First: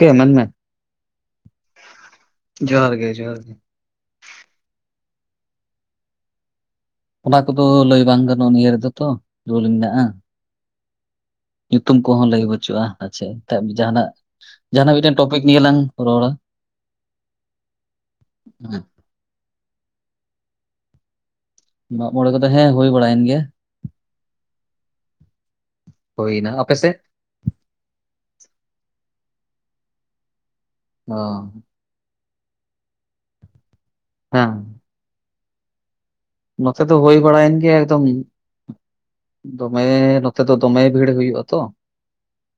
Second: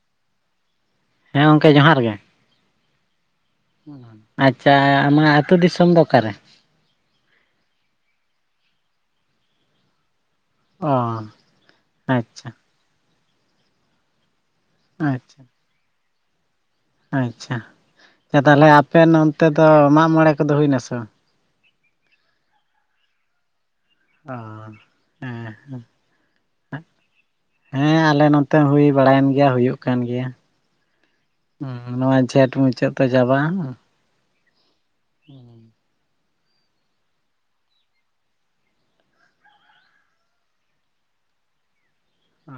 ᱠᱮ ᱢᱮᱱ ᱢᱮ ᱦᱮᱸ ᱜᱚᱝᱠᱮ ᱡᱚᱦᱟᱨ ᱜᱮ ᱡᱚᱦᱟᱨ ᱜᱮ ᱡᱚᱦᱟᱨ ᱜᱮ ᱟᱪᱪᱷᱟ ᱟᱢᱟᱜ ᱟᱹᱛᱩ ᱫᱤᱥᱚᱢ ᱫᱚ ᱚᱠᱟᱨᱮ? ᱚᱱᱟ ᱠᱚᱫᱚ ᱞᱟᱹᱭ ᱵᱟᱝ ᱜᱟᱱᱚᱜᱼᱟ ᱱᱤᱭᱟᱹ ᱨᱮᱫᱚ ᱛᱚ ᱫᱳᱞ ᱢᱮᱱᱟᱜᱼᱟ ᱚ ᱧᱩᱛᱩᱢ ᱠᱚᱦᱚᱸ ᱞᱟᱹᱭ ᱟᱪᱪᱷᱟ ᱵᱟᱹᱪᱩᱜᱼᱟ ᱟᱪᱷᱟ ᱮᱱ ᱡᱟᱦᱟᱱᱟᱜ ᱡᱟᱦᱟᱱᱟᱜ ᱢᱤᱫᱴᱮᱱ ᱟᱪᱪᱷᱟ ᱴᱚᱯᱤᱠ ᱱᱤᱭᱮ ᱞᱟᱝ ᱨᱚᱲᱟ ᱟᱪᱪᱷᱟ ᱟᱪᱪᱷᱟ ᱛᱟᱞᱦᱮ ᱦᱮᱸ ᱟᱯᱮ ᱱᱚᱱᱛᱮ ᱫᱚ ᱢᱟᱜᱢᱚᱬᱮ ᱠᱚᱫᱚ ᱦᱩᱭᱱᱟ ᱥᱮ ᱵᱟᱝ? ᱢᱟᱜᱢᱚᱬᱮ ᱠᱚᱫᱚ ᱦᱮᱸ ᱦᱩᱭ ᱵᱟᱲᱟᱭᱮᱱ ᱜᱮᱭᱟ ᱚ ᱦᱮᱸ ᱦᱮᱸ ᱦᱳᱭᱱᱟ ᱟᱯᱮᱥᱮᱫ ᱦᱮᱸ ᱟᱞᱮ ᱱᱚᱛᱮ ᱦᱩᱭ ᱵᱟᱲᱟᱭᱮᱱ ᱜᱮᱭᱟ ᱦᱩᱭᱩᱜ ᱠᱟᱱ ᱜᱮᱭᱟ ᱚ ᱦᱩ ᱱᱚᱣᱟ ᱡᱷᱮᱸᱴ ᱢᱩᱪᱟᱹᱫ ᱛᱚ ᱪᱟᱵᱟᱜᱼᱟ ᱦᱮᱸ ᱦᱩᱸ ᱱᱚᱛᱮ ᱫᱚ ᱦᱩᱭ ᱵᱟᱲᱟᱭᱮᱱ ᱜᱮ ᱮᱠᱫᱚᱢ ᱫᱚᱢᱮ ᱱᱚᱛᱮ ᱫᱚ ᱫᱚᱢᱮ ᱵᱷᱤᱲ ᱦᱩᱭᱩᱜ ᱟ ᱛᱚ ᱚ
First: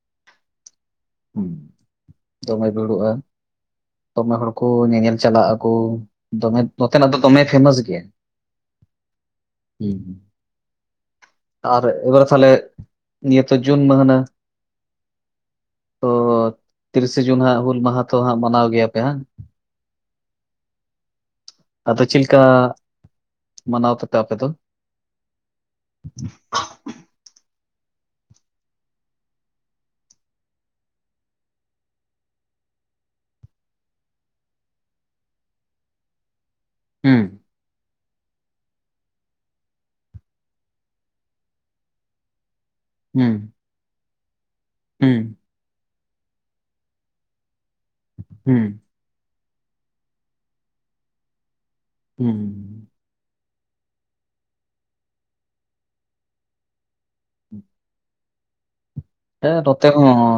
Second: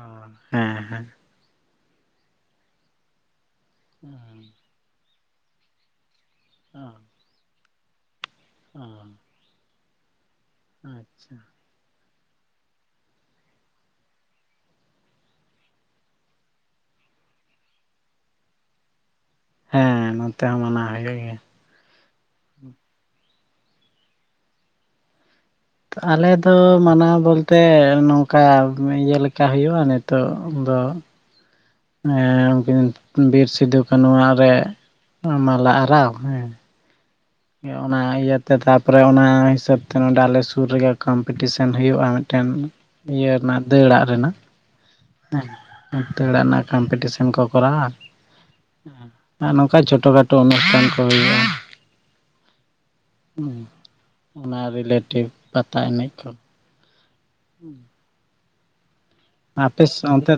ᱦᱮᱸ ᱦᱮᱸ ᱦᱩᱸ ᱫᱚᱢᱮ ᱵᱷᱤᱲᱩᱵᱼᱟ ᱫᱚᱢᱮ ᱦᱚᱲ ᱠᱚ ᱧᱮᱧᱮᱞ ᱪᱟᱞᱟᱜ ᱟᱠᱚ ᱫᱚᱢᱮ ᱱᱚᱛᱮᱱᱟᱜ ᱫᱚ ᱫᱚᱢᱮ ᱯᱷᱮᱢᱟᱥ ᱜᱮᱭᱟ ᱚ ᱦᱩᱸ ᱟᱪᱪᱷᱟ ᱟᱨ ᱮᱵᱟᱨ ᱛᱟᱦᱚᱞᱮ ᱱᱤᱭᱟᱹ ᱛᱚ ᱡᱩᱱ ᱢᱟᱹᱦᱟᱱᱟ ᱚ ᱛᱤᱨᱤᱥᱮ ᱡᱩᱱ ᱦᱟᱸᱜ ᱦᱩᱞ ᱢᱟᱦᱟ ᱛᱚ ᱦᱟᱸᱜ ᱢᱟᱱᱟᱣ ᱜᱮᱭᱟᱯᱮ ᱦᱟᱝ ᱦᱮᱸ ᱱᱚᱱᱛᱮ ᱦᱚᱸ ᱢᱟᱱᱟᱣ ᱦᱳᱭᱳᱜ ᱜᱮᱭᱟ ᱟᱫᱚ ᱪᱮᱫᱞᱮᱠᱟ ᱢᱟᱱᱟᱣ ᱛᱮᱯᱮ ᱟᱯᱮ ᱫᱚ? ᱟᱞᱮ ᱫᱚ ᱢᱟᱱᱟᱣ ᱵᱚᱞᱛᱮ ᱱᱚᱝᱠᱟ ᱤᱭᱟᱹ ᱞᱮᱠᱟ ᱦᱩᱭᱩᱜ-ᱟ ᱱᱤᱛᱚᱜ ᱫᱚ ᱮᱸ ᱩᱱᱠᱤᱱ ᱵᱤᱨ ᱥᱤᱫᱚ ᱠᱟᱱᱩᱣᱟᱜ ᱨᱮ ᱢᱟᱞᱟ ᱟᱨᱟᱣ ᱦᱮᱸ ᱦᱩᱸ ᱤᱭᱟᱹ ᱚᱱᱟ ᱤᱭᱟᱹᱛᱮ ᱛᱟᱨᱯᱚᱨᱮ ᱚᱱᱟ ᱦᱤᱥᱟᱹᱵ ᱛᱮ ᱱᱚᱰᱮ ᱟᱞᱮ ᱥᱩᱨ ᱨᱮᱜᱮ ᱠᱚᱢᱯᱤᱴᱤᱥᱟᱱ ᱦᱩᱭᱩᱜ-ᱟ ᱢᱤᱫᱴᱮᱱ ᱤᱭᱟᱹ ᱦᱩᱸ ᱨᱮᱱᱟᱜ ᱫᱟᱹᱲᱟᱜ ᱨᱮᱱᱟᱜ ᱦᱩᱸ ᱦᱮᱸ ᱦᱮᱸ ᱫᱟᱹᱲᱟᱜ ᱨᱮᱱᱟᱜ ᱠᱚᱢᱯᱤᱴᱤᱥᱟᱱ ᱠᱚ ᱠᱚᱨᱟᱣᱟ ᱦᱩᱸ ᱟᱨ ᱱᱚᱜ-ᱚ ᱱᱚᱝᱠᱟ ᱪᱷᱚᱴᱚ ᱠᱷᱟᱴᱳ ᱚᱱᱩᱥᱴᱷᱟᱱ ᱠᱚ ᱦᱩᱭᱩᱜ-ᱟ ᱦᱩᱸ ᱚᱱᱟ ᱨᱤᱞᱮᱴᱮᱵᱽ ᱯᱟᱛᱟ ᱮᱱᱮᱡ ᱠᱚ ᱦᱩᱸ ᱮ ᱱᱚᱛᱮ ᱦᱚᱸ ᱚᱱᱛᱮ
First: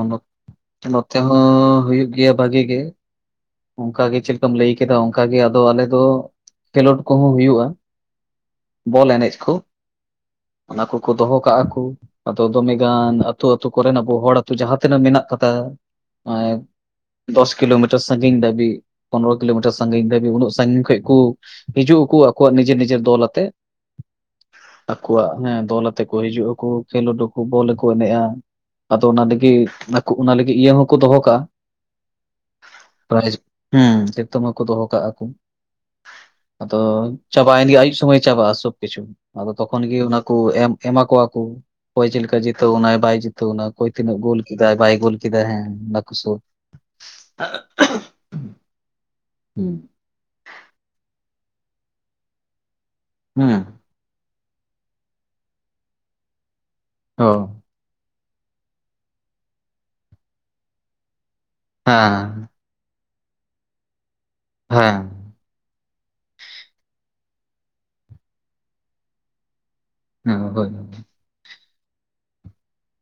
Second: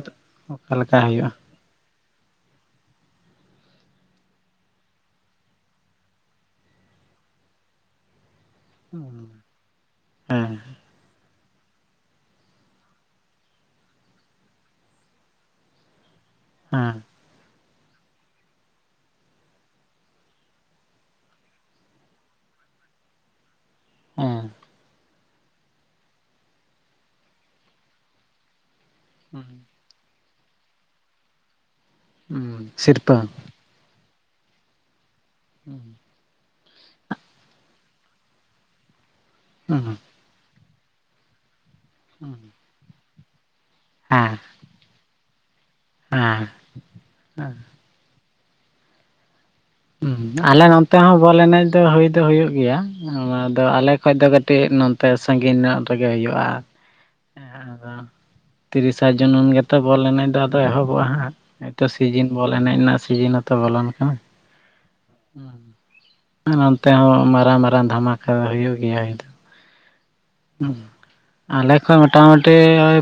ᱚᱠᱟ ᱞᱮᱠᱟ ᱱᱚᱛᱮ ᱦᱩᱭᱩᱜᱼᱟ ᱦᱚᱸ ᱦᱩᱭᱩᱜ ᱜᱮᱭᱟ ᱵᱟᱜᱤ ᱜᱮ ᱚᱝᱠᱟ ᱜᱮ ᱪᱮᱫᱠᱟᱢ ᱞᱟᱹᱭ ᱠᱟᱫᱟ ᱚᱝᱠᱟᱜᱮ ᱟᱫᱚ ᱟᱞᱮ ᱫᱚ ᱠᱷᱮᱞᱳᱰ ᱠᱚᱦᱚᱸ ᱦᱩᱭᱩᱜ-ᱟ ᱵᱚᱞ ᱮᱱᱮᱡ ᱠᱚ ᱦᱮᱸ ᱚᱱᱟ ᱠᱚ ᱠᱚ ᱫᱚᱦᱚ ᱠᱟᱜ ᱟᱠᱚ ᱟᱫᱚ ᱫᱚᱢᱮ ᱜᱟᱱ ᱟᱛᱳ ᱟᱛᱳ ᱠᱚᱨᱮᱱ ᱟᱵᱚ ᱦᱚᱲ ᱟᱹᱛᱩ ᱡᱟᱦᱟᱸ ᱛᱤᱱᱟᱹᱜ ᱢᱮᱱᱟᱜ ᱠᱟᱫᱟ [unintelligible] ᱦᱩᱸ᱾ ᱫᱚᱥ ᱠᱤᱞᱳᱢᱤᱴᱟᱨ ᱥᱟᱺᱜᱤᱧ ᱫᱟᱹᱵᱤᱜ ᱯᱚᱱᱨᱚ ᱠᱤᱞᱳᱢᱤᱴᱟᱨ ᱥᱟᱺᱜᱤᱧ ᱫᱷᱟᱹᱵᱤᱡ ᱩᱱᱟᱹᱜ ᱥᱟᱺᱜᱤᱧ ᱠᱷᱚᱡ ᱠᱩ ᱦᱤᱡᱩᱜ ᱟᱠᱩ ᱟᱠᱩᱣᱟᱜ ᱱᱤᱡᱮᱨ ᱱᱤᱡᱮᱨ ᱫᱚᱞ ᱟᱛᱮ ᱦᱮᱸ᱾ ᱟᱠᱚᱣᱟᱜ ᱦᱮᱸ ᱫᱚᱞ ᱟᱛᱮ ᱠᱚ ᱦᱤᱡᱩᱜ ᱟᱠᱩ ᱠᱷᱮᱞᱳᱰ ᱟᱠᱩ ᱵᱚᱞ ᱠᱚ ᱮᱱᱮᱡ-ᱟ, ᱟᱫᱚ ᱚᱱᱟ ᱞᱟᱹᱜᱤᱫ ᱚᱱᱟ ᱞᱟᱹᱜᱤᱫ ᱤᱭᱟᱹ ᱦᱚᱸᱠᱚ ᱫᱚᱦᱚ ᱠᱟᱜ-ᱟ? ᱩᱸ ᱥᱤᱨ ᱯᱨᱟᱭᱤᱡ ᱦᱩᱸ ᱛᱮᱛᱚ ᱢᱟᱠᱚ ᱫᱚᱦᱚ ᱠᱟᱜ-ᱟ ᱠᱩ ᱦᱩᱸ᱾ ᱟᱫᱚ ᱪᱟᱵᱟᱭᱮᱱ ᱜᱮ ᱟᱭᱩᱵ ᱥᱚᱢᱚᱭ ᱪᱟᱵᱟᱜ-ᱟ ᱥᱚᱵ ᱠᱤᱪᱷᱩ, ᱟᱫᱚ ᱛᱚᱠᱷᱚᱱ ᱦᱮᱸ ᱜᱮ ᱚᱱᱟ ᱠᱩ ᱮᱢ ᱮᱢᱟ ᱠᱚᱣᱟ ᱠᱩ ᱚᱠᱚᱭ ᱪᱮᱫ ᱞᱮᱠᱟ ᱡᱤᱛᱟᱹ ᱣᱮᱱᱟᱭ ᱵᱟᱭ ᱡᱤᱛᱟᱹ ᱣᱮᱱᱟ ᱚᱠᱚᱭ ᱛᱤᱱᱟᱹᱜ ᱜᱳᱞ ᱠᱮᱫᱟᱭ ᱵᱟᱭ ᱜᱳᱞ ᱠᱮᱫᱟ ᱦᱮᱸ ᱵᱟᱠᱩ ᱦᱮᱸ [unintelligible] ᱦᱩᱸ ᱟᱞᱮ ᱱᱚᱛᱮ ᱦᱚᱸ ᱵᱚᱞ ᱮᱱᱮᱡ ᱫᱚ ᱦᱩᱭ ᱫᱚ ᱦᱩᱭᱩᱜ ᱜᱮᱭᱟ, ᱟᱢᱟᱫᱚ ᱦᱩᱸ ᱟᱞᱮ ᱠᱷᱚᱡ ᱫᱚ ᱠᱟᱹᱴᱤᱡ ᱱᱚᱛᱮ ᱥᱟᱺᱜᱤᱧ ᱧᱚᱜ ᱨᱮᱜᱮ ᱦᱩᱭᱩᱜ-ᱟ᱾ ᱚ᱾ ᱟᱫᱚ ᱛᱤᱨᱤᱥᱟ ᱡᱩᱱᱩᱱ ᱜᱮᱛᱚ ᱵᱚᱞ ᱮᱱᱮᱡ ᱫᱚ ᱟᱫᱚ ᱮᱦᱚᱵᱚᱜ-ᱟ ᱦᱟᱸᱜ, ᱱᱤᱛᱳᱜ ᱦᱮᱸ ᱥᱤᱡᱤᱱ ᱵᱚᱞ ᱮᱱᱮᱡ ᱨᱮᱱᱟᱜ ᱥᱤᱡᱤᱱ ᱦᱚᱸᱛᱚ ᱵᱚᱞᱚᱱ ᱠᱟᱱᱟ᱾ ᱦᱮᱸ᱾ ᱱᱚᱱᱛᱮ ᱦᱚᱸ ᱢᱟᱨᱟᱝ ᱢᱟᱨᱟᱝ ᱫᱷᱟᱢᱟᱠᱟ ᱦᱩᱭᱩᱜ ᱜᱮᱭᱟ ᱦᱩᱭ ᱫᱚ, ᱟᱞᱮ ᱠᱷᱚ ᱢᱚᱴᱟ ᱢᱩᱩᱴᱤ ᱳᱭ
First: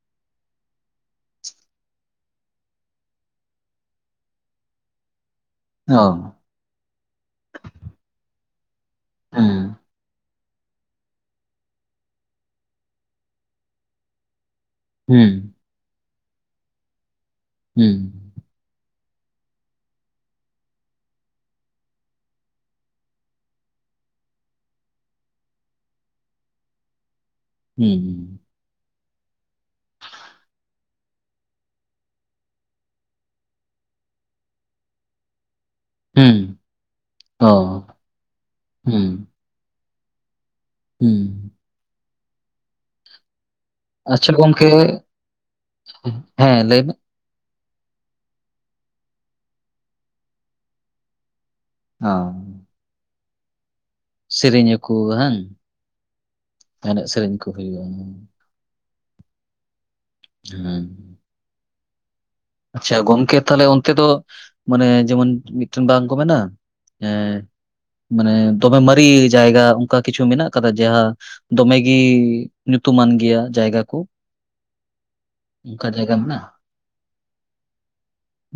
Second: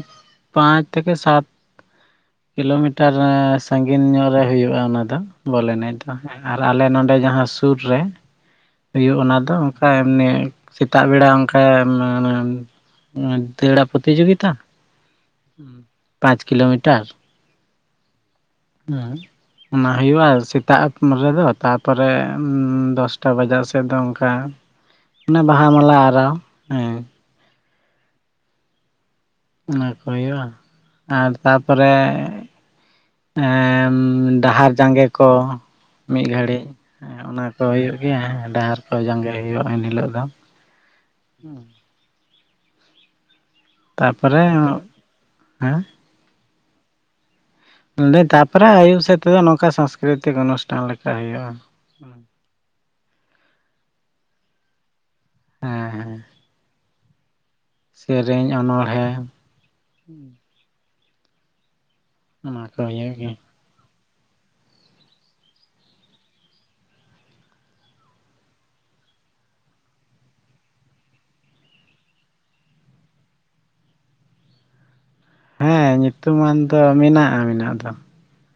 ᱯᱟᱸᱪ ᱛᱷᱮᱠᱮ ᱥᱟᱛ ᱠᱤᱞᱳᱢᱤᱴᱟᱨ ᱥᱟᱺᱜᱤᱧ ᱧᱚᱜ ᱨᱮ ᱦᱩᱭᱩᱜ-ᱟ ᱚᱱᱟ ᱫᱚ ᱵᱚᱞ ᱮᱱᱮᱡ ᱫᱚ ᱦᱮᱸ᱾ ᱟᱨ ᱟᱞᱮ ᱱᱚᱰᱮ ᱡᱟᱦᱟᱸ ᱥᱩᱨ ᱨᱮ ᱦᱩᱭᱩᱜ ᱚᱱᱟ ᱫᱚ ᱚᱝᱠᱟ ᱮᱢᱱᱤ ᱥᱮᱛᱟᱜ ᱵᱮᱲᱟ ᱚᱝᱠᱟ ᱢᱮ ᱱᱮᱱ ᱫᱟᱹᱲᱟ ᱯᱚᱛᱤᱡᱳᱜᱤᱛᱟ ᱦᱩᱸ᱾ ᱦᱩᱸ ᱯᱟᱸᱪ ᱠᱤᱞᱳᱢᱤᱴᱟᱨ, ᱦᱩᱸ᱾ ᱦᱩᱸ᱾ ᱚᱱᱟ ᱦᱩᱭᱩᱜᱼᱟ ᱥᱮᱛᱟᱜ ᱨᱮᱫᱚ ᱛᱟᱯᱚᱨᱮ ᱫᱚᱥᱴᱟ ᱵᱟᱡᱟᱜ ᱥᱮᱫ ᱫᱚ ᱚᱱᱠᱟ ᱚᱱᱮ ᱵᱟᱦᱟ ᱢᱟᱞᱟ ᱟᱨᱟᱣ ᱦᱮᱸ᱾ ᱦᱩᱸ᱾ ᱚᱱᱟ ᱠᱚ ᱦᱩᱭᱩᱜᱼᱟ, ᱟᱨ ᱛᱟᱯᱚᱨᱮ ᱮᱸᱻ ᱰᱟᱦᱟᱨ ᱡᱟᱸᱜᱮ ᱠᱚ ᱢᱤᱫ ᱦᱩᱸ, ᱜᱷᱟᱹᱲᱤᱡ ᱚᱱᱟ ᱠᱚ ᱚ, ᱦᱩᱭᱩᱜ ᱜᱮᱭᱟ ᱰᱟᱦᱟᱨ ᱠᱚ ᱦᱩᱸ, ᱡᱟᱸᱜᱮ ᱦᱩᱭᱩᱜᱼᱟ ᱮᱱᱦᱤᱞᱳᱜ ᱫᱚ᱾ ᱦᱩᱸ᱾ ᱦᱩᱸ᱾ ᱟᱪᱪᱷᱟ ᱛᱟᱨᱯᱚᱨᱮ ᱜᱚᱝᱠᱮ, ᱦᱮᱸ ᱦᱮᱸ ᱞᱟᱹᱭ ᱢᱮ? ᱤᱱᱟᱹ ᱛᱟᱯᱚᱨᱮ ᱟᱭᱩᱵ ᱥᱮᱫ ᱛᱮᱫᱚ ᱱᱚᱝᱠᱟ ᱥᱟᱝᱥᱠᱨᱤᱛᱤᱠ ᱚᱱᱩᱥᱴᱷᱟᱱ ᱞᱮᱠᱟ ᱦᱩᱭᱩᱜᱼᱟ᱾ ᱚ᱾ ᱥᱮᱨᱮᱧ ᱟᱹᱠᱩ ᱦᱮᱸ ᱵᱟᱝ, ᱮᱱᱮᱡ ᱥᱮᱨᱮᱧ ᱠᱚ ᱦᱩᱭᱩᱜᱼᱟ᱾ ᱥᱮᱨᱮᱧ ᱚᱱᱚᱲᱦᱮᱸ ᱦᱮᱸ᱾ ᱚᱱᱟ ᱠᱚ ᱟᱪᱪᱷᱟ ᱦᱩᱭᱩᱜ ᱜᱚᱝᱠᱮ ᱜᱮᱭᱟ ᱛᱟᱦᱞᱮ ᱚᱱᱛᱮ ᱫᱚ ᱢᱟᱱᱮ ᱡᱮᱢᱚᱱ ᱢᱤᱫᱴᱮᱱ ᱵᱟᱝ ᱠᱚ ᱢᱮᱱᱟ, ᱮᱸ ᱢᱟᱱᱮ ᱫᱚᱢᱮ ᱢᱟᱨᱤ ᱡᱟᱭᱜᱟ ᱚᱱᱠᱟ ᱠᱤᱪᱷᱩ ᱢᱮᱱᱟᱜ ᱠᱟᱫᱟ? ᱡᱟᱦᱟᱸ ᱫᱚᱢᱮᱜᱤ ᱧᱩᱛᱩᱢᱟᱱ ᱜᱮᱭᱟ ᱡᱟᱭᱜᱟ ᱠᱩ᱾ ᱦᱮᱸ ᱢᱮᱱᱟᱜᱼᱟ? ᱧᱩᱛᱩᱢᱟᱱ ᱫᱚ ᱢᱮᱱᱟᱜᱼᱟ ᱢᱮᱱᱟᱜ ᱫᱚ᱾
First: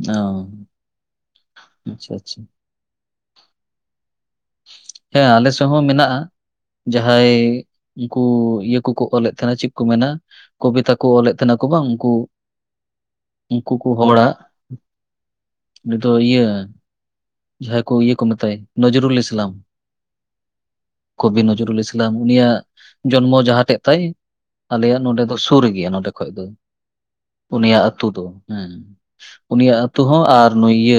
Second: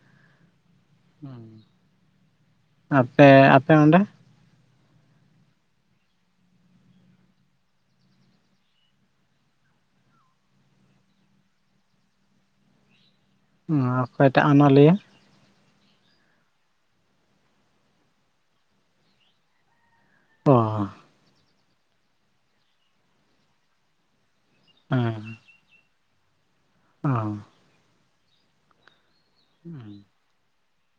ᱚ᱾ ᱟᱪᱪᱷᱟ ᱟᱪᱪᱷᱟ᱾ ᱚ ᱟᱯᱮ ᱟᱯᱮ ᱚᱸᱰᱮ? ᱦᱮᱸ ᱟᱞᱮ ᱥᱮᱜ ᱦᱚᱸ ᱢᱮᱱᱟᱜᱼᱟ᱾ ᱡᱟᱦᱟᱸᱭ ᱩᱱᱠᱩ ᱤᱭᱟᱹ ᱠᱚᱠᱚ ᱚᱞᱮᱫ ᱛᱟᱸᱦᱮᱱᱟ ᱪᱮᱫ ᱠᱚ ᱢᱮᱱᱟ ᱠᱚᱵᱤᱛᱟ ᱠᱚ ᱚᱞᱮᱫ ᱛᱟᱦᱮᱱᱟ ᱠᱚ ᱵᱟᱝ ᱩᱝᱠᱩ ᱚᱠᱚᱭᱴᱟᱜ ᱚᱱᱚᱞᱤᱭᱟᱹ? ᱩᱱᱤ ᱫᱚ ᱤᱭᱟᱹ ᱡᱟᱦᱟᱸᱭ ᱠᱚ ᱤᱭᱟᱹ ᱠᱚ ᱢᱮᱛᱟᱭ ᱱᱚᱡᱨᱩᱞ ᱤᱥᱞᱟᱢ᱾ ᱚ ᱠᱚᱵᱤ ᱱᱚᱡᱩᱨᱩᱞ ᱤᱥᱞᱟᱢ ᱩᱱᱤᱭᱟᱜ ᱡᱚᱱᱢᱚ ᱡᱟᱦᱟᱸᱴᱷᱮᱡ ᱛᱟᱭ᱾ ᱟᱞᱮᱭᱟᱜ ᱱᱚᱰᱮ ᱦᱮᱸ ᱫᱚ ᱥᱩᱨ ᱜᱮᱭᱟ ᱱᱚᱰᱮ ᱠᱷᱚᱡ ᱫᱚ᱾ ᱚ ᱩᱱᱤᱭᱟᱜ ᱟᱹᱛᱩ ᱫᱚ ᱦᱩᱸ᱾ ᱩᱱᱤᱭᱟᱜ ᱟᱹᱛᱩ ᱦᱚᱸ ᱟ ᱱᱩᱭ ᱤᱭᱟᱹ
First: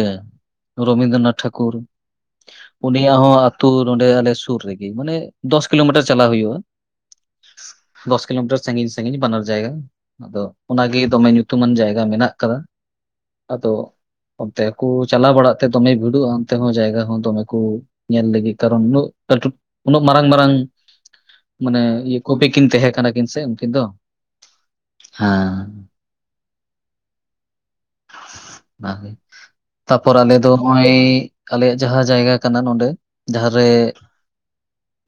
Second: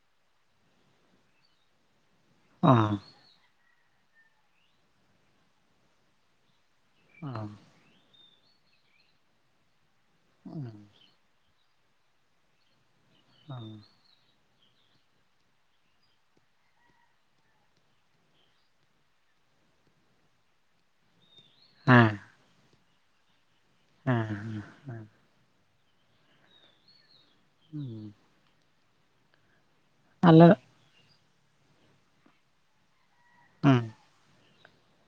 ᱨᱚᱵᱤᱱᱫᱨᱚᱱᱟᱛᱷ ᱴᱷᱟᱠᱩᱨ, ᱚ ᱚ ᱩᱱᱤᱭᱟᱜ ᱦᱚᱸ ᱟᱹᱛᱩ ᱱᱚᱰᱮ ᱟᱞᱮ ᱥᱩᱨ ᱨᱮᱜᱮ ᱢᱟᱱᱮ ᱫᱚᱥ ᱠᱤᱞᱳᱢᱤᱴᱟᱨ ᱪᱟᱞᱟᱣ ᱦᱩᱭᱩᱜ-ᱟ᱾ ᱚ ᱫᱚᱥ ᱠᱤᱞᱳᱢᱤᱴᱟᱨ ᱥᱟᱺᱜᱤᱧ ᱥᱟᱺᱜᱤᱧ ᱵᱟᱱᱟᱨ ᱡᱟᱭᱜᱟ ᱟᱫᱚ ᱚᱱᱟᱜᱮ ᱫᱚᱢᱮ ᱧᱩ ᱧᱩᱛᱩᱢᱟᱱ ᱡᱟᱭᱜᱟ ᱢᱮᱱᱟᱜ ᱠᱟᱫᱟ᱾ ᱟᱫᱚ ᱚᱱᱛᱮ ᱠᱚ ᱪᱟᱞᱟᱣ ᱵᱟᱲᱟᱜ ᱛᱮ ᱫᱚᱢᱮ ᱵᱷᱤᱲᱚᱜ-ᱟ ᱚᱱᱛᱮ ᱦᱚᱸ ᱡᱟᱭᱜᱟ ᱦᱚᱸ ᱫᱚᱢᱮ ᱠᱚ ᱧᱮᱞ ᱞᱟᱹᱜᱤᱫ ᱠᱟᱨᱚᱱ ᱩᱱᱟᱹᱜ ᱠᱟᱹᱴᱤ, ᱩᱱᱟᱹᱜ ᱢᱟᱨᱟᱝ ᱢᱟᱨᱟᱝ [inaudible] ᱢᱟᱱᱮ ᱤᱭᱟᱹ ᱠᱚᱵᱤ ᱠᱤᱱ ᱛᱟᱦᱮᱸ ᱠᱟᱱᱟ ᱠᱤᱱ ᱥᱮ ᱩᱱᱠᱤᱱ ᱫᱚ᱾ ᱦᱮᱸ ᱦᱮᱸ ᱦᱮᱸ᱾ ᱦᱮᱸ ᱦᱩᱸ ᱱᱟᱜ, ᱛᱟᱯᱚᱨ ᱟᱞᱮ ᱫᱚ ᱱᱚᱜᱼᱚᱭ ᱟᱞᱮᱭᱟᱜ ᱡᱟᱦᱟᱸ ᱡᱟᱭᱜᱟ ᱠᱟᱱᱟ ᱱᱚᱰᱮ᱾ ᱡᱟᱦᱟᱸᱨᱮ ᱦᱩᱸ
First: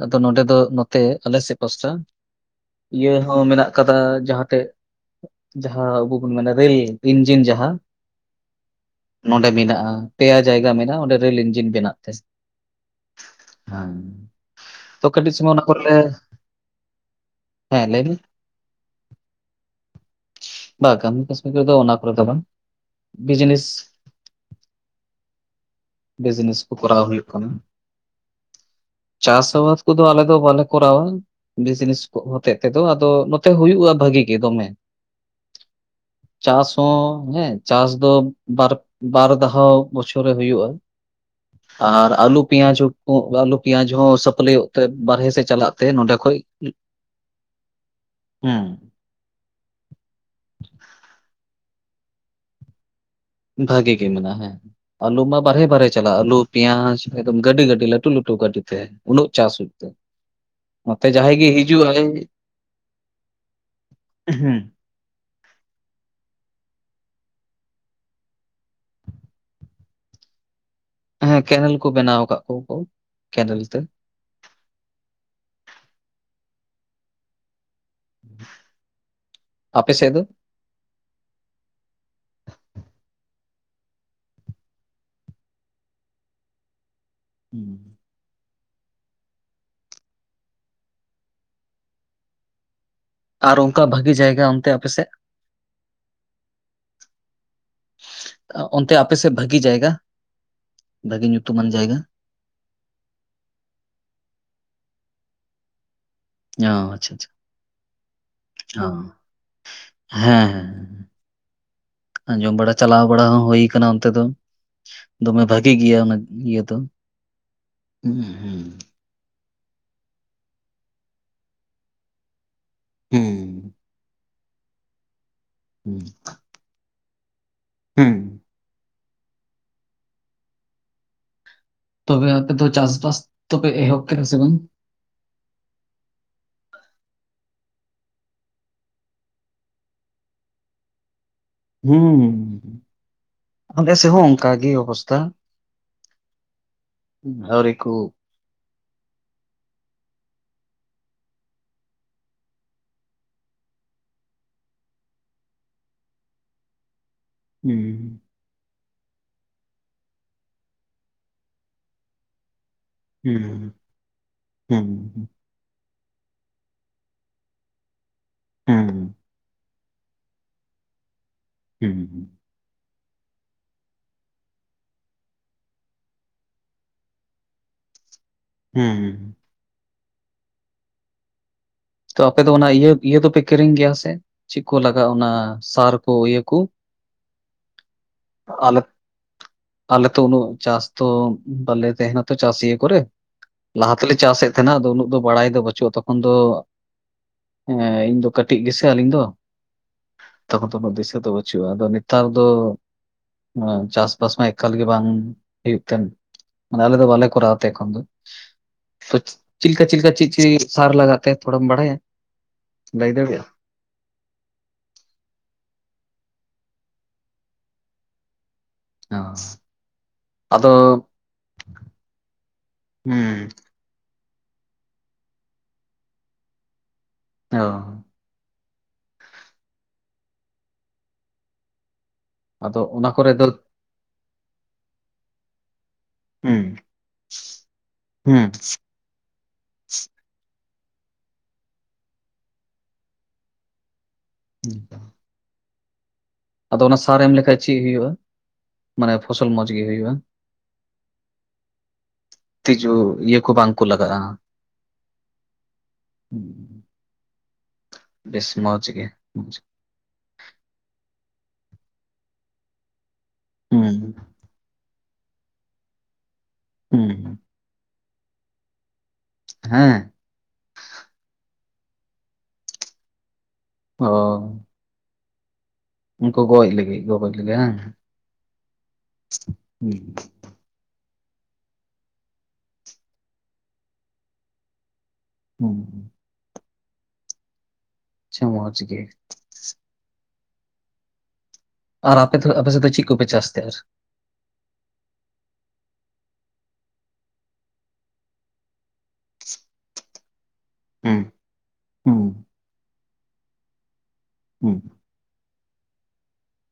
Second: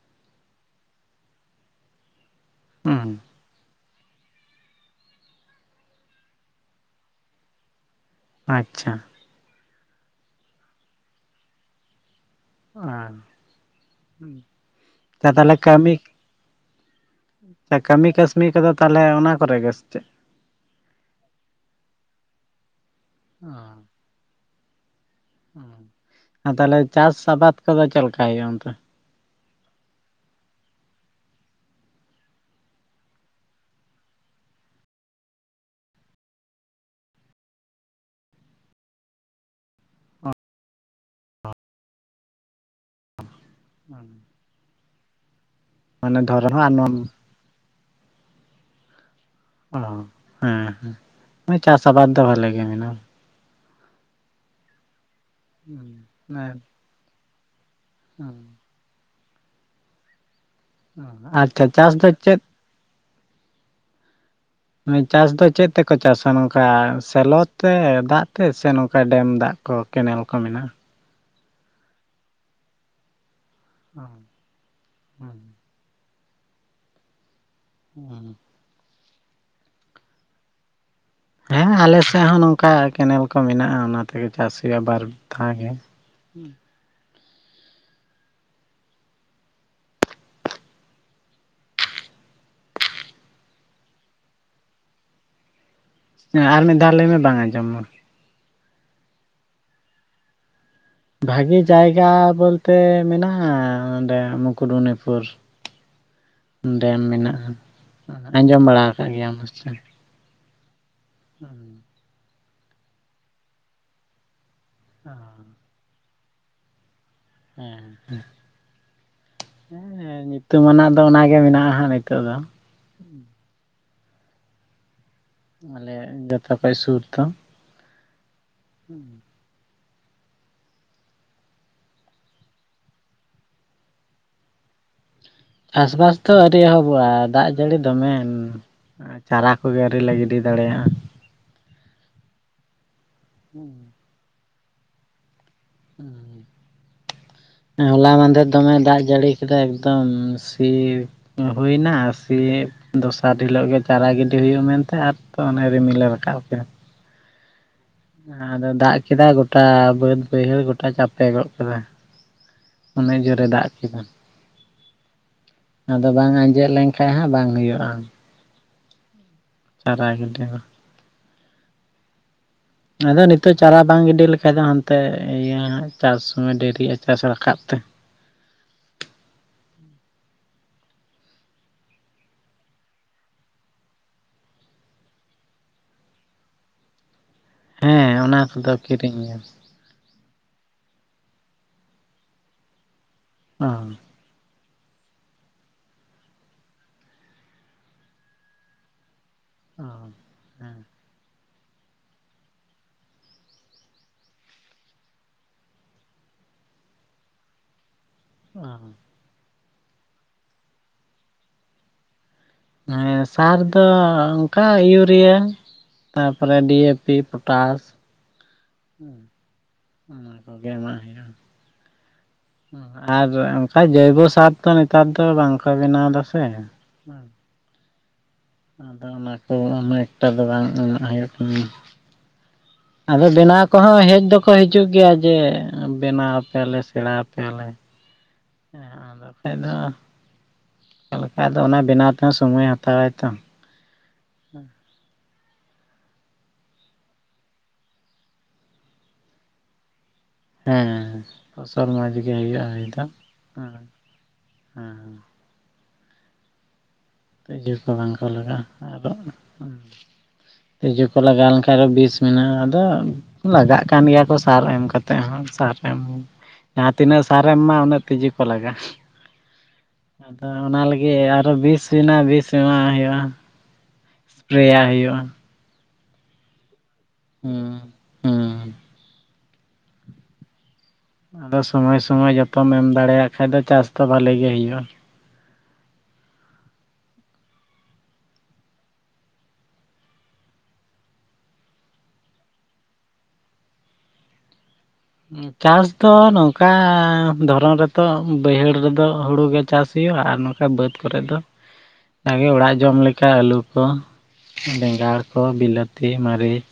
ᱟᱫᱚ ᱱᱚᱰᱮ ᱫᱚ ᱱᱚᱛᱮ ᱟᱞᱮᱥᱮᱫ ᱯᱟᱥᱴᱟ᱾ ᱤᱭᱟᱹ ᱦᱩᱸ ᱦᱚᱸ ᱢᱮᱱᱟᱜ ᱠᱟᱫᱟ ᱡᱟᱦᱟᱸᱛᱮ ᱡᱟᱦᱟᱸ ᱟᱵᱚ ᱵᱚᱱ ᱢᱮᱱᱟ ᱨᱮᱹᱞ ᱤᱧᱡᱤᱱ ᱡᱟᱦᱟᱸ᱾ ᱟᱪᱪᱷᱟ᱾ ᱱᱚᱰᱮ ᱢᱮᱱᱟᱜ-ᱟ ᱯᱮᱭᱟ ᱡᱟᱭᱜᱟ ᱢᱮᱱᱟᱜᱼᱟ ᱚᱸᱰᱮ ᱨᱮᱹᱞ ᱤᱧᱡᱤᱱ ᱵᱮᱱᱟᱜ ᱛᱮ᱾ ᱦᱮᱸ, ᱛᱚ ᱠᱟᱹᱴᱤᱡ ᱥᱚᱢᱚᱭ ᱚᱱᱟ ᱠᱚᱨᱮ ᱞᱮ ᱟᱪᱪᱷᱟ ᱠᱟᱹᱢᱤ ᱠᱟᱹᱥᱱᱤ ᱠᱚᱫᱚ ᱛᱟᱦᱞᱮ ᱚᱱᱟ ᱠᱚᱨᱮ ᱜᱮ ᱥᱮ ᱪᱮᱫ? ᱵᱟ, ᱠᱟᱹᱢᱤ ᱠᱟᱹᱥᱱᱤ ᱨᱮᱫᱚ ᱚᱱᱟ ᱠᱚᱨᱮ ᱫᱚ ᱵᱟᱝ ᱵᱤᱡᱱᱮᱥ᱾ ᱚ, ᱟᱨ ᱵᱤᱡᱽᱱᱮᱥ ᱠᱚ ᱛᱟᱦᱞᱮ ᱠᱚᱨᱟᱣ ᱪᱟᱥ ᱦᱩᱭᱩᱜ ᱠᱟᱱᱟ ᱟᱵᱟᱫ ᱠᱚᱫᱚ ᱪᱮᱫ ᱞᱮᱠᱟ ᱦᱩᱭᱩᱜ-ᱟ ᱚᱱᱛᱮ? ᱪᱟᱥ ᱟᱵᱟᱫ ᱠᱚᱫᱚ ᱟᱞᱮ ᱫᱚ ᱵᱟᱞᱮ ᱠᱚᱨᱟᱣᱟ᱾ ᱵᱤᱡᱽᱱᱮᱥ ᱠᱚ ᱦᱚᱛᱮᱡ ᱛᱮᱫᱚ ᱟᱫᱚ ᱱᱚᱛᱮ ᱦᱩᱭᱩᱜ-ᱟ ᱵᱷᱟᱹᱜᱤ ᱜᱮ ᱫᱚᱢᱮ᱾ ᱪᱟᱥ ᱦᱚᱸ ᱦᱮᱸ ᱪᱟᱥ ᱫᱚ᱾ ᱵᱟᱨ, ᱵᱟᱨ ᱫᱷᱟᱣ ᱵᱚᱪᱷᱚᱨ ᱨᱮ ᱦᱩᱭᱩᱜ-ᱟ᱾ ᱟᱨ ᱟᱞᱩ, ᱯᱮᱸᱭᱟᱡᱽ [unintelligible] ᱟᱞᱩ ᱯᱮᱸᱭᱟᱡᱽ ᱦᱚᱸ ᱥᱟᱯᱞᱟᱹᱭᱚᱜ ᱛᱮ ᱵᱟᱨᱦᱮ ᱥᱮᱫ ᱪᱟᱞᱟᱜ ᱛᱮ ᱱᱚᱰᱮ ᱢᱟᱱᱮ ᱠᱷᱚᱡ ᱫᱷᱚᱨᱚᱱ ᱦᱚᱸ ᱟᱨ ᱱᱚᱣᱟ ᱦᱩᱸ᱾ ᱚ, ᱦᱮᱸ ᱦᱮᱸ ᱪᱟᱥ ᱟᱵᱟᱫᱽ ᱫᱚ ᱵᱷᱟᱞᱤ ᱜᱮ ᱢᱮᱱᱟᱜ-ᱟ᱾ ᱵᱷᱟᱜᱤ ᱜᱮ ᱢᱮᱱᱟᱜ-ᱟ ᱦᱮᱸ᱾ ᱟᱞᱩ ᱢᱟ ᱵᱟᱨᱦᱮ ᱵᱟᱨᱦᱮ ᱪᱟᱞᱟᱜᱼᱟ ᱟᱞᱩ, ᱢᱮᱱᱟᱜᱼᱟ᱾ ᱯᱮᱸᱭᱟᱡᱽ ᱮᱠᱫᱚᱢ ᱜᱟᱹᱰᱤ ᱜᱟᱹᱰᱤ ᱞᱮ ᱞᱟᱹᱴᱩ ᱞᱟᱹᱴᱩ ᱜᱟᱹᱰᱤᱛᱮ᱾ ᱩᱱᱟᱹᱜ ᱪᱟᱥ ᱦᱩᱭᱩᱜ ᱛᱮ, ᱱᱚᱛᱮ ᱡᱟᱦᱟᱸᱭ ᱜᱮ ᱟᱪᱪᱷᱟ ᱪᱟᱥ ᱦᱤᱡᱩᱜ-ᱟᱭ ᱫᱚ ᱪᱮᱫ ᱦᱩᱸ᱾ ᱦᱩᱸ, ᱪᱟᱥ ᱫᱚ ᱪᱮᱫ ᱛᱮᱠᱚ ᱪᱟᱥᱟ ᱱᱚᱝᱠᱟ ᱥᱮᱞᱚ ᱛᱮ ᱫᱟᱜ ᱛᱮ ᱥᱮ ᱱᱚᱝᱠᱟ ᱰᱮᱢ ᱫᱟᱜ? ᱠᱚ ᱠᱮᱱᱮᱞ ᱠᱚ ᱢᱮᱱᱟᱜ-ᱟ? ᱦᱮᱸ ᱠᱮᱱᱮᱞ ᱠᱚ ᱵᱮᱱᱟᱣ ᱠᱟᱜ ᱠᱚᱣᱟ ᱠᱚ, ᱠᱮᱱᱮᱞ ᱛᱮ᱾ ᱚ ᱦᱩᱸ᱾ ᱟᱯᱮ ᱥᱮᱫ ᱫᱚ? ᱦᱮᱸ ᱟᱞᱮ ᱥᱮᱫ ᱦᱚᱸ ᱱᱚᱝᱠᱟ ᱠᱮᱱᱮᱞ ᱠᱚ ᱢᱮᱱᱟᱜ-ᱟ ᱚᱱᱟ ᱛᱮᱜᱮ ᱪᱟᱥ ᱦᱩᱭᱩᱜ-ᱟ ᱵᱟᱨ ᱫᱷᱟᱣ ᱜᱮ᱾ ᱦᱩᱸ᱾ ᱟᱨ ᱚᱝᱠᱟ ᱵᱷᱟᱜᱤ ᱡᱟᱭᱜᱟ ᱚᱱᱛᱮ ᱟᱯᱮ ᱥᱮᱫ? ᱦᱮᱸ ᱟᱨ ᱢᱤᱫ ᱫᱷᱟᱣ ᱞᱟᱹᱭ ᱢᱮ ᱵᱟᱝ ᱟᱸᱡᱚᱢᱟ᱾ ᱚᱱᱛᱮ ᱟᱯᱮ ᱥᱮᱫ ᱵᱷᱟᱹᱜᱤ ᱡᱟᱭᱜᱟ? ᱵᱷᱟᱜᱤ ᱡᱟᱭᱜᱟ ᱵᱚᱞᱛᱮ ᱢᱮᱱᱟᱜᱼᱟ ᱚᱸᱰᱮ ᱢᱩᱠᱩᱴᱵᱩᱱᱤᱯᱩᱨ ᱾ ᱚ ᱰᱮᱢ ᱟᱪᱪᱷᱟ ᱟᱪᱪᱷᱟ ᱢᱮᱱᱟᱜᱼᱟ ᱟᱸᱡᱚᱢ ᱵᱟᱲᱟ ᱚ ᱟᱠᱟᱫ ᱜᱮᱭᱟ ᱯᱟᱪᱮ ᱾ ᱦᱮᱸ ᱟᱸᱡᱚᱢ ᱵᱟᱲᱟ ᱪᱟᱞᱟᱣ ᱵᱟᱲᱟ ᱦᱚᱸ ᱦᱩᱭ ᱟᱠᱟᱱᱟ ᱚᱱᱛᱮ ᱫᱚ ᱾ ᱫᱚᱢᱮ ᱵᱷᱟᱜᱤ ᱜᱮᱭᱟ ᱚᱱᱟ ᱤᱭᱟᱹ ᱫᱚ ᱾ ᱦᱮᱸᱦᱮᱸ ᱦᱮᱸ ᱧᱩᱛᱩᱢᱟᱱᱟᱜ ᱫᱚ ᱚᱱᱟᱜᱮ ᱢᱮᱱᱟᱜᱼᱟ ᱦᱟᱸᱜ ᱱᱤᱛᱚᱜ ᱫᱚ ᱾ ᱦᱩᱸ ᱟᱞᱮ ᱡᱚᱛᱚ ᱠᱷᱚᱱᱚᱡ ᱥᱩᱨ ᱫᱚ ᱾ ᱦᱮᱸ ᱦᱩᱸ ᱛᱚᱵᱮ ᱟᱯᱮ ᱫᱚ ᱪᱟᱥᱵᱟᱥ ᱛᱚᱯᱮ ᱮᱦᱚᱵᱚᱜ ᱥᱮ ᱵᱟᱝ? ᱪᱟᱥᱵᱟᱥ ᱫᱚ ᱟᱹᱰᱤ ᱮᱦᱚᱵᱚᱜᱼᱟ ᱫᱟᱜ ᱡᱟᱹᱲᱤ ᱫᱚᱢᱮᱱ ᱾ ᱪᱟᱨᱟ ᱠᱚᱜᱮ ᱟᱹᱣᱨᱤ ᱞᱮ ᱜᱤᱰᱤ ᱫᱟᱲᱮᱭᱟᱜᱼᱟ ᱾ ᱦᱩᱸ, ᱟᱞᱮ ᱥᱮᱫ ᱚᱱᱠᱟᱜ ᱜᱮ ᱚᱵᱚᱥᱛᱷᱟ ᱾ ᱠᱚ ᱦᱚᱞᱟ ᱢᱟᱫᱮᱨ ᱫᱚᱢᱮ ᱫᱟᱜ ᱡᱟᱹᱲᱤ ᱮᱠᱫᱢᱮ ᱥᱤ ᱦᱩᱭᱱᱟ ᱥᱤ ᱫᱚᱥᱟᱨ ᱦᱤᱞᱳᱜ ᱜᱮ ᱪᱟᱨᱟ ᱜᱤᱰᱤ ᱦᱩᱭᱩᱜᱼᱟ ᱢᱮᱱᱛᱮ ᱟᱨ ᱛᱚ ᱚᱱᱮ ᱨᱤᱢᱤᱞᱮ ᱨᱟᱠᱟᱵ ᱠᱮᱼᱟ ᱾ ᱦᱮᱸ ᱟᱫᱚ ᱫᱟᱜ ᱠᱮᱫᱟ ᱜᱚᱴᱟ ᱵᱟᱹᱛ ᱵᱟᱹᱭᱦᱟᱹᱲ ᱜᱚᱴᱟᱭ ᱪᱟᱯᱮ ᱜᱚᱫ ᱠᱟᱫᱟ ᱾ ᱩᱱᱟᱜ ᱦᱩᱸ ᱡᱩᱨᱮ ᱫᱟᱜ ᱠᱮᱫᱟ ᱾ ᱦᱩᱸ ᱟᱫᱚ ᱵᱟᱝ ᱟᱸᱡᱮᱫ ᱞᱮᱱᱠᱷᱟᱱᱡ ᱦᱟᱸᱜ ᱵᱟᱝ ᱦᱩᱭᱩᱜᱼᱟ ᱾ ᱦᱩᱸ ᱪᱟᱨᱟᱭ ᱜᱮ ᱫᱚ ᱦᱮᱸ ᱟᱫᱚ ᱱᱤᱛᱚᱜ ᱪᱟᱨᱟ ᱵᱟᱝ ᱜᱤᱰᱤ ᱞᱮᱠᱷᱷᱟᱡ ᱫᱚ ᱦᱟᱱᱛᱮ ᱤᱭᱟᱹ ᱦᱟᱜ ᱪᱟᱥ ᱥᱚᱢᱚᱭ ᱰᱮᱨᱤᱜᱼᱟ ᱪᱟᱥ ᱨᱟᱠᱟᱵ ᱛᱮ ᱾ ᱦᱩᱸ ᱛᱚ ᱟᱯᱮ ᱫᱚ ᱚᱱᱟ ᱤᱭᱟᱹ ᱤᱭᱟᱹ ᱫᱚᱯᱮ ᱠᱤᱨᱤᱧ ᱜᱮᱭᱟ ᱥᱮ? ᱪᱮᱫ ᱠᱚ ᱞᱟᱜᱟᱜᱼᱟ ᱚᱱᱟ ᱥᱟᱨ ᱠᱚ ᱤᱭᱟᱹ ᱠᱚ ᱦᱮᱸ ᱚᱱᱟ ᱠᱚᱫᱚ ᱠᱤᱨᱤᱧ [inaudible] ᱟᱞᱮᱛᱚ ᱩᱱᱟᱹᱜ ᱪᱟᱥ ᱛᱚ ᱵᱟᱞᱮ ᱛᱟᱦᱮᱱᱟ ᱛᱚ ᱪᱟᱥᱤᱭᱟᱹ ᱠᱚᱨᱮ ᱞᱟᱦᱟ ᱛᱮ ᱞᱮ ᱪᱟᱥᱮᱫ ᱛᱟᱦᱮᱱᱟᱜ ᱫᱚ ᱩᱱᱟᱹᱜ ᱫᱚ ᱵᱟᱲᱟᱭ ᱫᱚ ᱵᱟᱹᱪᱩᱜ-ᱟ ᱛᱚᱠᱷᱚᱱ ᱫᱚ ᱮᱸ ᱤᱧ ᱫᱚ ᱠᱟᱹᱴᱤᱡ ᱜᱮᱥᱮ ᱟᱹᱞᱤᱧ ᱫᱚ ᱚ ᱛᱠᱷᱚᱱ ᱫᱚ ᱦᱮᱸ ᱩᱱᱟᱹᱜ ᱫᱤᱥᱟᱹ ᱫᱚ ᱦᱪᱩᱜ-ᱟ ᱟᱫᱚ ᱱᱮᱛᱟᱨ ᱫᱚ ᱪᱟᱥᱵᱟᱥ ᱢᱟ ᱮᱠᱟᱞ ᱜᱮ ᱵᱟᱝ ᱦᱩᱭᱩᱜ ᱠᱟᱱ ᱢᱟᱱᱮ ᱟᱞᱮ ᱫᱚ ᱵᱟᱞᱮ ᱠᱚᱨᱟᱣ ᱛᱮ ᱮᱠᱷᱚᱱ ᱫᱚ᱾ ᱚ ᱪᱮᱫ ᱞᱮᱠᱟ ᱪᱮᱫ ᱞᱮᱠᱟ ᱪᱮᱫ ᱪᱮᱫ ᱥᱟᱨ ᱞᱟᱜᱟᱜ ᱛᱮ ᱛᱷᱚᱲᱟᱢ ᱵᱟᱰᱟᱭᱟ? ᱮᱸ ᱥᱟᱨ ᱫᱚ ᱚᱱᱠᱟ ᱤᱭᱩᱨᱤᱭᱟ ᱛᱟᱯᱚᱨᱮ ᱰᱤ ᱮ ᱯᱤ ᱯᱚᱴᱟᱥ᱾ ᱦᱸ ᱚ ᱚᱱᱟ ᱠᱚᱜᱮ ᱟᱫᱚ ᱮᱢᱟᱜ ᱦᱩᱭᱩᱜ-ᱟ ᱾ ᱟᱨ ᱦᱩᱸ ᱚᱱᱠᱟ ᱡᱚᱭᱵᱚ ᱥᱟᱨ ᱫᱚ ᱱᱮᱛᱟᱨ ᱫᱚ ᱵᱟᱝ ᱠᱚ ᱵᱮᱱᱟᱣ ᱫᱟᱥᱮ᱾ ᱚ ᱟᱫᱚ ᱚᱱᱟ ᱠᱚ ᱩᱱᱟᱜ ᱮᱠᱴᱟ ᱫᱚ ᱵᱟᱝ ᱮᱢ ᱦᱩᱭᱩᱜ ᱠᱟᱱᱟ᱾ ᱚᱱᱟ ᱟᱫᱚ ᱠᱚᱨᱮ ᱫᱚ ᱵᱮᱱᱟᱣ ᱠᱚ ᱦᱚᱸ ᱦᱮᱡ ᱫᱚ ᱠᱚ ᱦᱤᱡᱩᱜ ᱜᱮᱭᱟ ᱡᱮ ᱵᱮᱱᱟᱣ ᱟᱯᱮᱭᱟᱞᱮ ᱥᱮᱬᱟ ᱟᱯᱮᱭᱟᱞᱮ᱾ ᱦᱮᱸ᱾ ᱵᱟᱠᱷᱟᱡ ᱫᱚ ᱚᱠᱟᱞᱮᱠᱟ ᱚᱫᱚ ᱚᱱᱟ ᱵᱮᱱᱟᱣ ᱛᱮᱦᱚᱸ ᱥᱚᱢᱚᱭᱮ ᱦᱟᱛᱟᱣᱟᱭ ᱛᱚ᱾ ᱦᱸ ᱟᱫᱚ ᱚᱱᱟ ᱥᱟᱨ ᱮᱢ ᱞᱮᱠᱷᱟᱡ ᱪᱮᱫ ᱦᱩᱭᱩᱜ-ᱟ, ᱢᱟᱱᱮ ᱯᱷᱚᱥᱚᱞ ᱢᱚᱸᱡᱽ ᱜᱮ ᱦᱩᱭᱩᱜ-ᱟ᱾ ᱦᱮᱸ ᱯᱷᱚᱥᱚᱞ ᱢᱚᱡᱽ ᱜᱮ ᱦᱩᱭᱩᱜ-ᱟ ᱦᱩᱭ ᱛᱤᱡᱩ ᱫᱚ ᱤᱭᱟᱹ ᱠᱚ ᱵᱟᱝ ᱠᱚ ᱦᱸ ᱞᱟᱜᱟᱜᱼᱟ ᱦᱮᱸ᱾ ᱦᱩᱸ [unintelligible] ᱛᱤᱡᱩ ᱠᱚ ᱵᱟᱝ ᱠᱚ ᱵᱮᱥ ᱞᱟᱜᱟᱜ-ᱟ ᱢᱚᱸᱡᱽ ᱟᱨ ᱜᱮ ᱫᱚ ᱢᱚᱸᱡᱽ᱾ ᱦᱸ᱾ ᱛᱤᱡᱩ ᱠᱚ ᱞᱟᱜᱟᱣ ᱞᱮᱱᱠᱷᱟᱱ ᱟᱨᱦᱚᱸ ᱵᱤᱥ ᱢᱮᱱᱟᱜ-ᱟ ᱟᱫᱚ ᱞᱟᱜᱟᱜ ᱦᱩᱸ ᱠᱟᱱ ᱜᱮᱭᱟ ᱠᱚ ᱥᱟᱨ ᱮᱢ ᱠᱟᱛᱮᱫ ᱦᱚᱸ ᱥᱟᱨ ᱮᱢ ᱡᱟᱦᱟᱸ ᱛᱤᱱᱟᱹᱜ ᱦᱩᱸ ᱥᱟᱨ ᱮᱢ ᱢᱟ ᱩᱱᱟᱹᱜ ᱛᱤᱡᱩ ᱠᱚ ᱞᱟᱜᱟᱜ-ᱟ᱾ ᱦᱮᱸ᱾ ᱟᱫᱚ ᱚᱱᱟ ᱞᱟᱹᱜᱤᱫ ᱟᱨᱚ ᱵᱤᱥ ᱵᱮᱱᱟ ᱵᱤᱥ ᱮᱢᱟᱜ ᱦᱩᱭᱩᱜ-ᱟ᱾ ᱚᱸᱻ᱾ ᱯᱨᱮᱭᱟ ᱦᱩᱭᱩᱜ-ᱟ᱾ ᱩᱱᱠᱩ ᱜᱚᱡ ᱞᱮ ᱞᱟᱹᱜᱤᱛ ᱜᱚᱜᱚᱡ ᱞᱮ ᱜᱮ᱾ ᱦᱩᱸ ᱦᱩᱸ [unintelligible] ᱟᱫᱚ ᱥᱩᱢᱳ ᱥᱩᱢᱳ ᱡᱚᱛᱚᱢ ᱮᱢ ᱫᱟᱲᱮᱭᱟᱜ ᱠᱷᱟᱡ ᱫᱚ ᱪᱟᱥ ᱫᱚ ᱵᱷᱟᱞᱤ ᱜᱮ ᱦᱳᱭᱳ-ᱟ᱾ ᱦᱩᱸᱻ ᱟᱪᱷᱟ ᱢᱚᱡᱽ ᱜᱮ᱾ ᱟᱨ ᱟᱯᱮ ᱫᱚ ᱟᱯᱮᱥᱮᱫ ᱫᱚ ᱪᱮᱫ ᱠᱚ ᱯᱮ ᱪᱟᱥ ᱛᱟᱦᱮᱸ ᱚᱨ? ᱪᱟᱥ ᱫᱚ ᱱᱚᱝᱠᱟ ᱫᱷᱚᱨᱚᱱ ᱨᱮ ᱛᱚ ᱵᱟᱹᱭᱦᱟᱹᱲ ᱨᱮ ᱫᱚ ᱦᱩᱲᱩ ᱜᱮ ᱪᱟᱥ ᱦᱩᱭᱩᱜ-ᱟ ᱟᱨᱼᱼ ᱠᱟ ᱵᱟᱹᱫᱽ ᱦᱩᱸ ᱠᱚᱨᱮ ᱫᱚ ᱦᱩᱸ ᱟᱜᱮ ᱚᱲᱟᱜ ᱡᱚᱢ ᱞᱮᱠᱟ ᱟᱹᱞᱩ ᱠᱚ ᱦᱩᱸ ᱵᱮᱸᱜᱟᱲᱼᱼ ᱵᱤᱞᱟᱹᱛᱤ ᱢᱟᱹᱨᱤᱪ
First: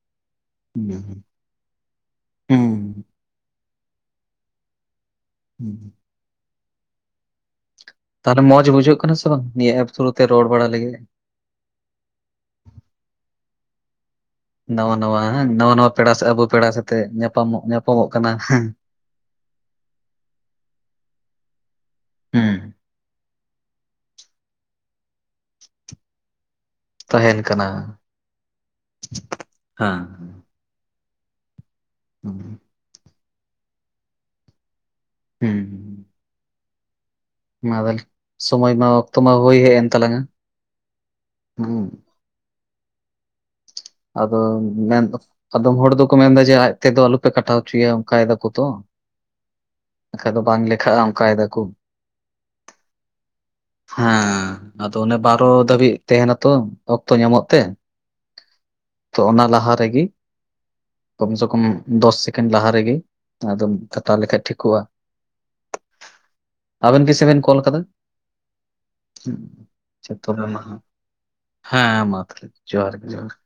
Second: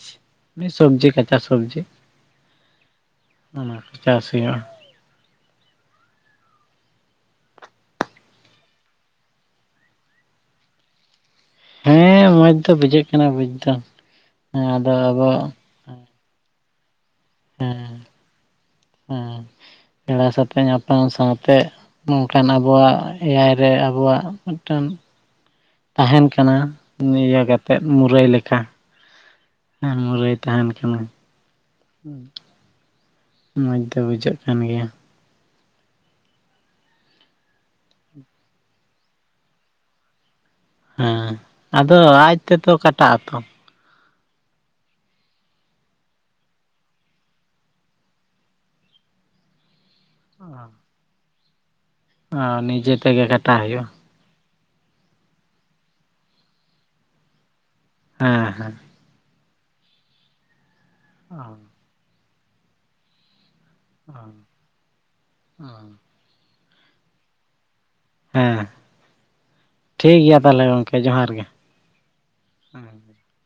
ᱥᱚᱵᱡᱤ ᱠᱟᱪᱟ ᱥᱚᱵᱽᱡᱤ᱾ ᱦᱮᱸ᱾ ᱚᱱᱟ ᱠᱚ ᱪᱟᱥ ᱦᱩᱭᱩᱜ-ᱟ᱾ ᱦᱩᱸ᱾ ᱛᱟᱦᱚᱞᱮ ᱢᱚᱡᱽ ᱵᱩᱡᱷᱟᱹᱜ ᱠᱟᱱᱟ ᱥᱮ ᱵᱟᱝ ᱱᱤᱭᱟᱹ ᱮᱯ ᱛᱷᱨᱩ ᱛᱮ ᱨᱚᱲ ᱵᱟᱲᱟ ᱞᱟᱹᱜᱤᱫ? ᱦᱮᱸ ᱢᱚᱡᱽ ᱫᱚ ᱵᱩᱡᱷᱟᱹᱜ ᱠᱟᱱᱟ ᱵᱩᱡ ᱫᱚ᱾ ᱦᱮᱸ ᱟᱫᱚ ᱱᱟᱣᱟ ᱱᱟᱣᱟ ᱟᱵᱚ ᱦᱮᱸ ᱱᱟᱣᱟ ᱱᱟᱣᱟ ᱯᱮᱲᱟ ᱥᱮ ᱟᱵᱚ ᱯᱮᱲᱟ ᱥᱟᱛᱮᱜ ᱧᱟᱯᱟᱢᱚᱜ ᱧᱟᱯᱟᱢᱚᱜ ᱠᱟᱱᱟ ᱦᱮᱸ᱾ ᱦᱮᱸ ᱯᱮᱲᱟ ᱥᱟᱛᱮᱜ ᱧᱟᱯᱟᱢ ᱥᱟᱶᱛᱮᱼᱼ ᱱᱚᱝᱠᱟᱱ ᱦᱩᱸ ᱟᱵᱩᱣᱟᱜ ᱮᱭᱟᱭ ᱨᱮ ᱟᱵᱩᱣᱟᱜ ᱢᱤᱫᱴᱟᱝᱼᱼ ᱛᱟᱦᱮᱱ ᱠᱟᱱᱟ ᱛᱟᱦᱮᱱ ᱤᱭᱟᱹ ᱠᱟᱱᱟ ᱠᱟᱛᱮᱫ ᱢᱩᱨᱟᱹᱭ ᱞᱮᱠᱟ᱾ ᱟᱨ ᱦᱮᱸ ᱢᱩᱨᱟᱹᱭ ᱛᱟᱦᱮᱱ ᱠᱟᱱᱟ᱾ ᱦᱩᱢ ᱢᱚᱡᱽ ᱫᱚ ᱵᱩᱡᱷᱟᱹᱜ ᱠᱟᱱ ᱜᱮᱭᱟ᱾ ᱦᱮᱸ᱾ ᱢᱟ ᱛᱟ ᱦᱚᱞᱮ ᱥᱚᱢᱚᱭ ᱢᱟ ᱚᱠᱛᱚ ᱢᱟ ᱦᱩᱭ ᱦᱮᱡ ᱮᱱ ᱛᱟᱞᱟᱝᱟ᱾ ᱦᱮᱸ ᱦᱩᱸ᱾ ᱟᱫᱚ ᱟᱡ ᱛᱮᱛᱚ ᱠᱟᱴᱟᱜ ᱟᱛᱚ? ᱟᱫᱚ ᱢᱮᱱ ᱫᱚ ᱟᱫᱚᱢ ᱦᱚᱲ ᱫᱚ ᱠᱚ ᱢᱮᱱᱫᱟ ᱡᱮ ᱟᱡ ᱛᱮ ᱫᱚ ᱟᱞᱚᱯᱮ ᱠᱟᱴᱟᱣ ᱦᱚᱪᱚ ᱭᱟ ᱚᱱᱠᱟᱭ ᱫᱟᱠᱚ ᱛᱚ᱾ [inaudible] ᱵᱟᱠᱷᱟ ᱫᱚ ᱵᱟᱝᱹ ᱞᱮᱠᱷᱟᱜᱼᱟ ᱚᱱᱠᱟᱸᱭ ᱫᱟᱠᱚᱼᱼ ᱚ ᱱᱤᱡᱮ ᱛᱮᱸᱜᱮ ᱰᱟᱴᱟ ᱦᱩᱭᱩᱜᱼᱟ᱾ ᱦᱮᱸ ᱟᱼᱫᱚ ᱚᱼᱱᱮ ᱵᱟᱨᱚ ᱫᱷᱟᱹᱵᱤᱡ ᱛᱟᱦᱮᱱᱟᱹ ᱛᱚ ᱚᱼᱠᱛᱚ ᱧᱟᱢᱚᱜ ᱛᱮ᱾ ᱦᱮᱸ ᱦᱮᱸᱼᱼ ᱛᱚ ᱚᱱᱟ ᱞᱟᱦᱟᱹ ᱨᱮᱹᱜᱮ ᱠᱚᱢ ᱥᱮ ᱦᱮᱸ ᱠᱚᱢ ᱫᱚᱥ ᱥᱮᱠᱮᱱᱰ ᱞᱟᱦᱟᱹ ᱨᱮᱹᱜᱮ ᱟᱼᱫᱚᱢᱼᱼ ᱠᱟᱹᱴᱟᱣᱸ ᱞᱮᱹᱠᱷᱟᱱ ᱴᱷᱤᱠᱚᱜᱼᱟ ᱟᱼᱵᱮᱱ ᱛᱤᱥᱷ ᱵᱮᱱ ᱠᱚᱞ ᱟᱼᱠᱟᱫᱟ᱾ ᱦᱮᱸ ᱟᱪᱪᱷᱟ ᱴᱷᱤᱠᱹ ᱜᱮᱼᱭᱟ ᱛᱚᱵᱮ ᱢᱟ ᱛᱟᱦᱚᱸᱞᱮ ᱜᱚᱝᱹᱠᱮ ᱡᱚᱦᱟᱨᱹ ᱜᱮ᱾ ᱦᱮᱸ ᱢᱟᱹᱛᱦᱮᱸᱞᱮ ᱡᱚᱦᱟᱨᱹ ᱦᱮᱸ ᱜᱮ ᱡᱚᱦᱟᱨᱹ ᱜᱮ᱾ [inaudible]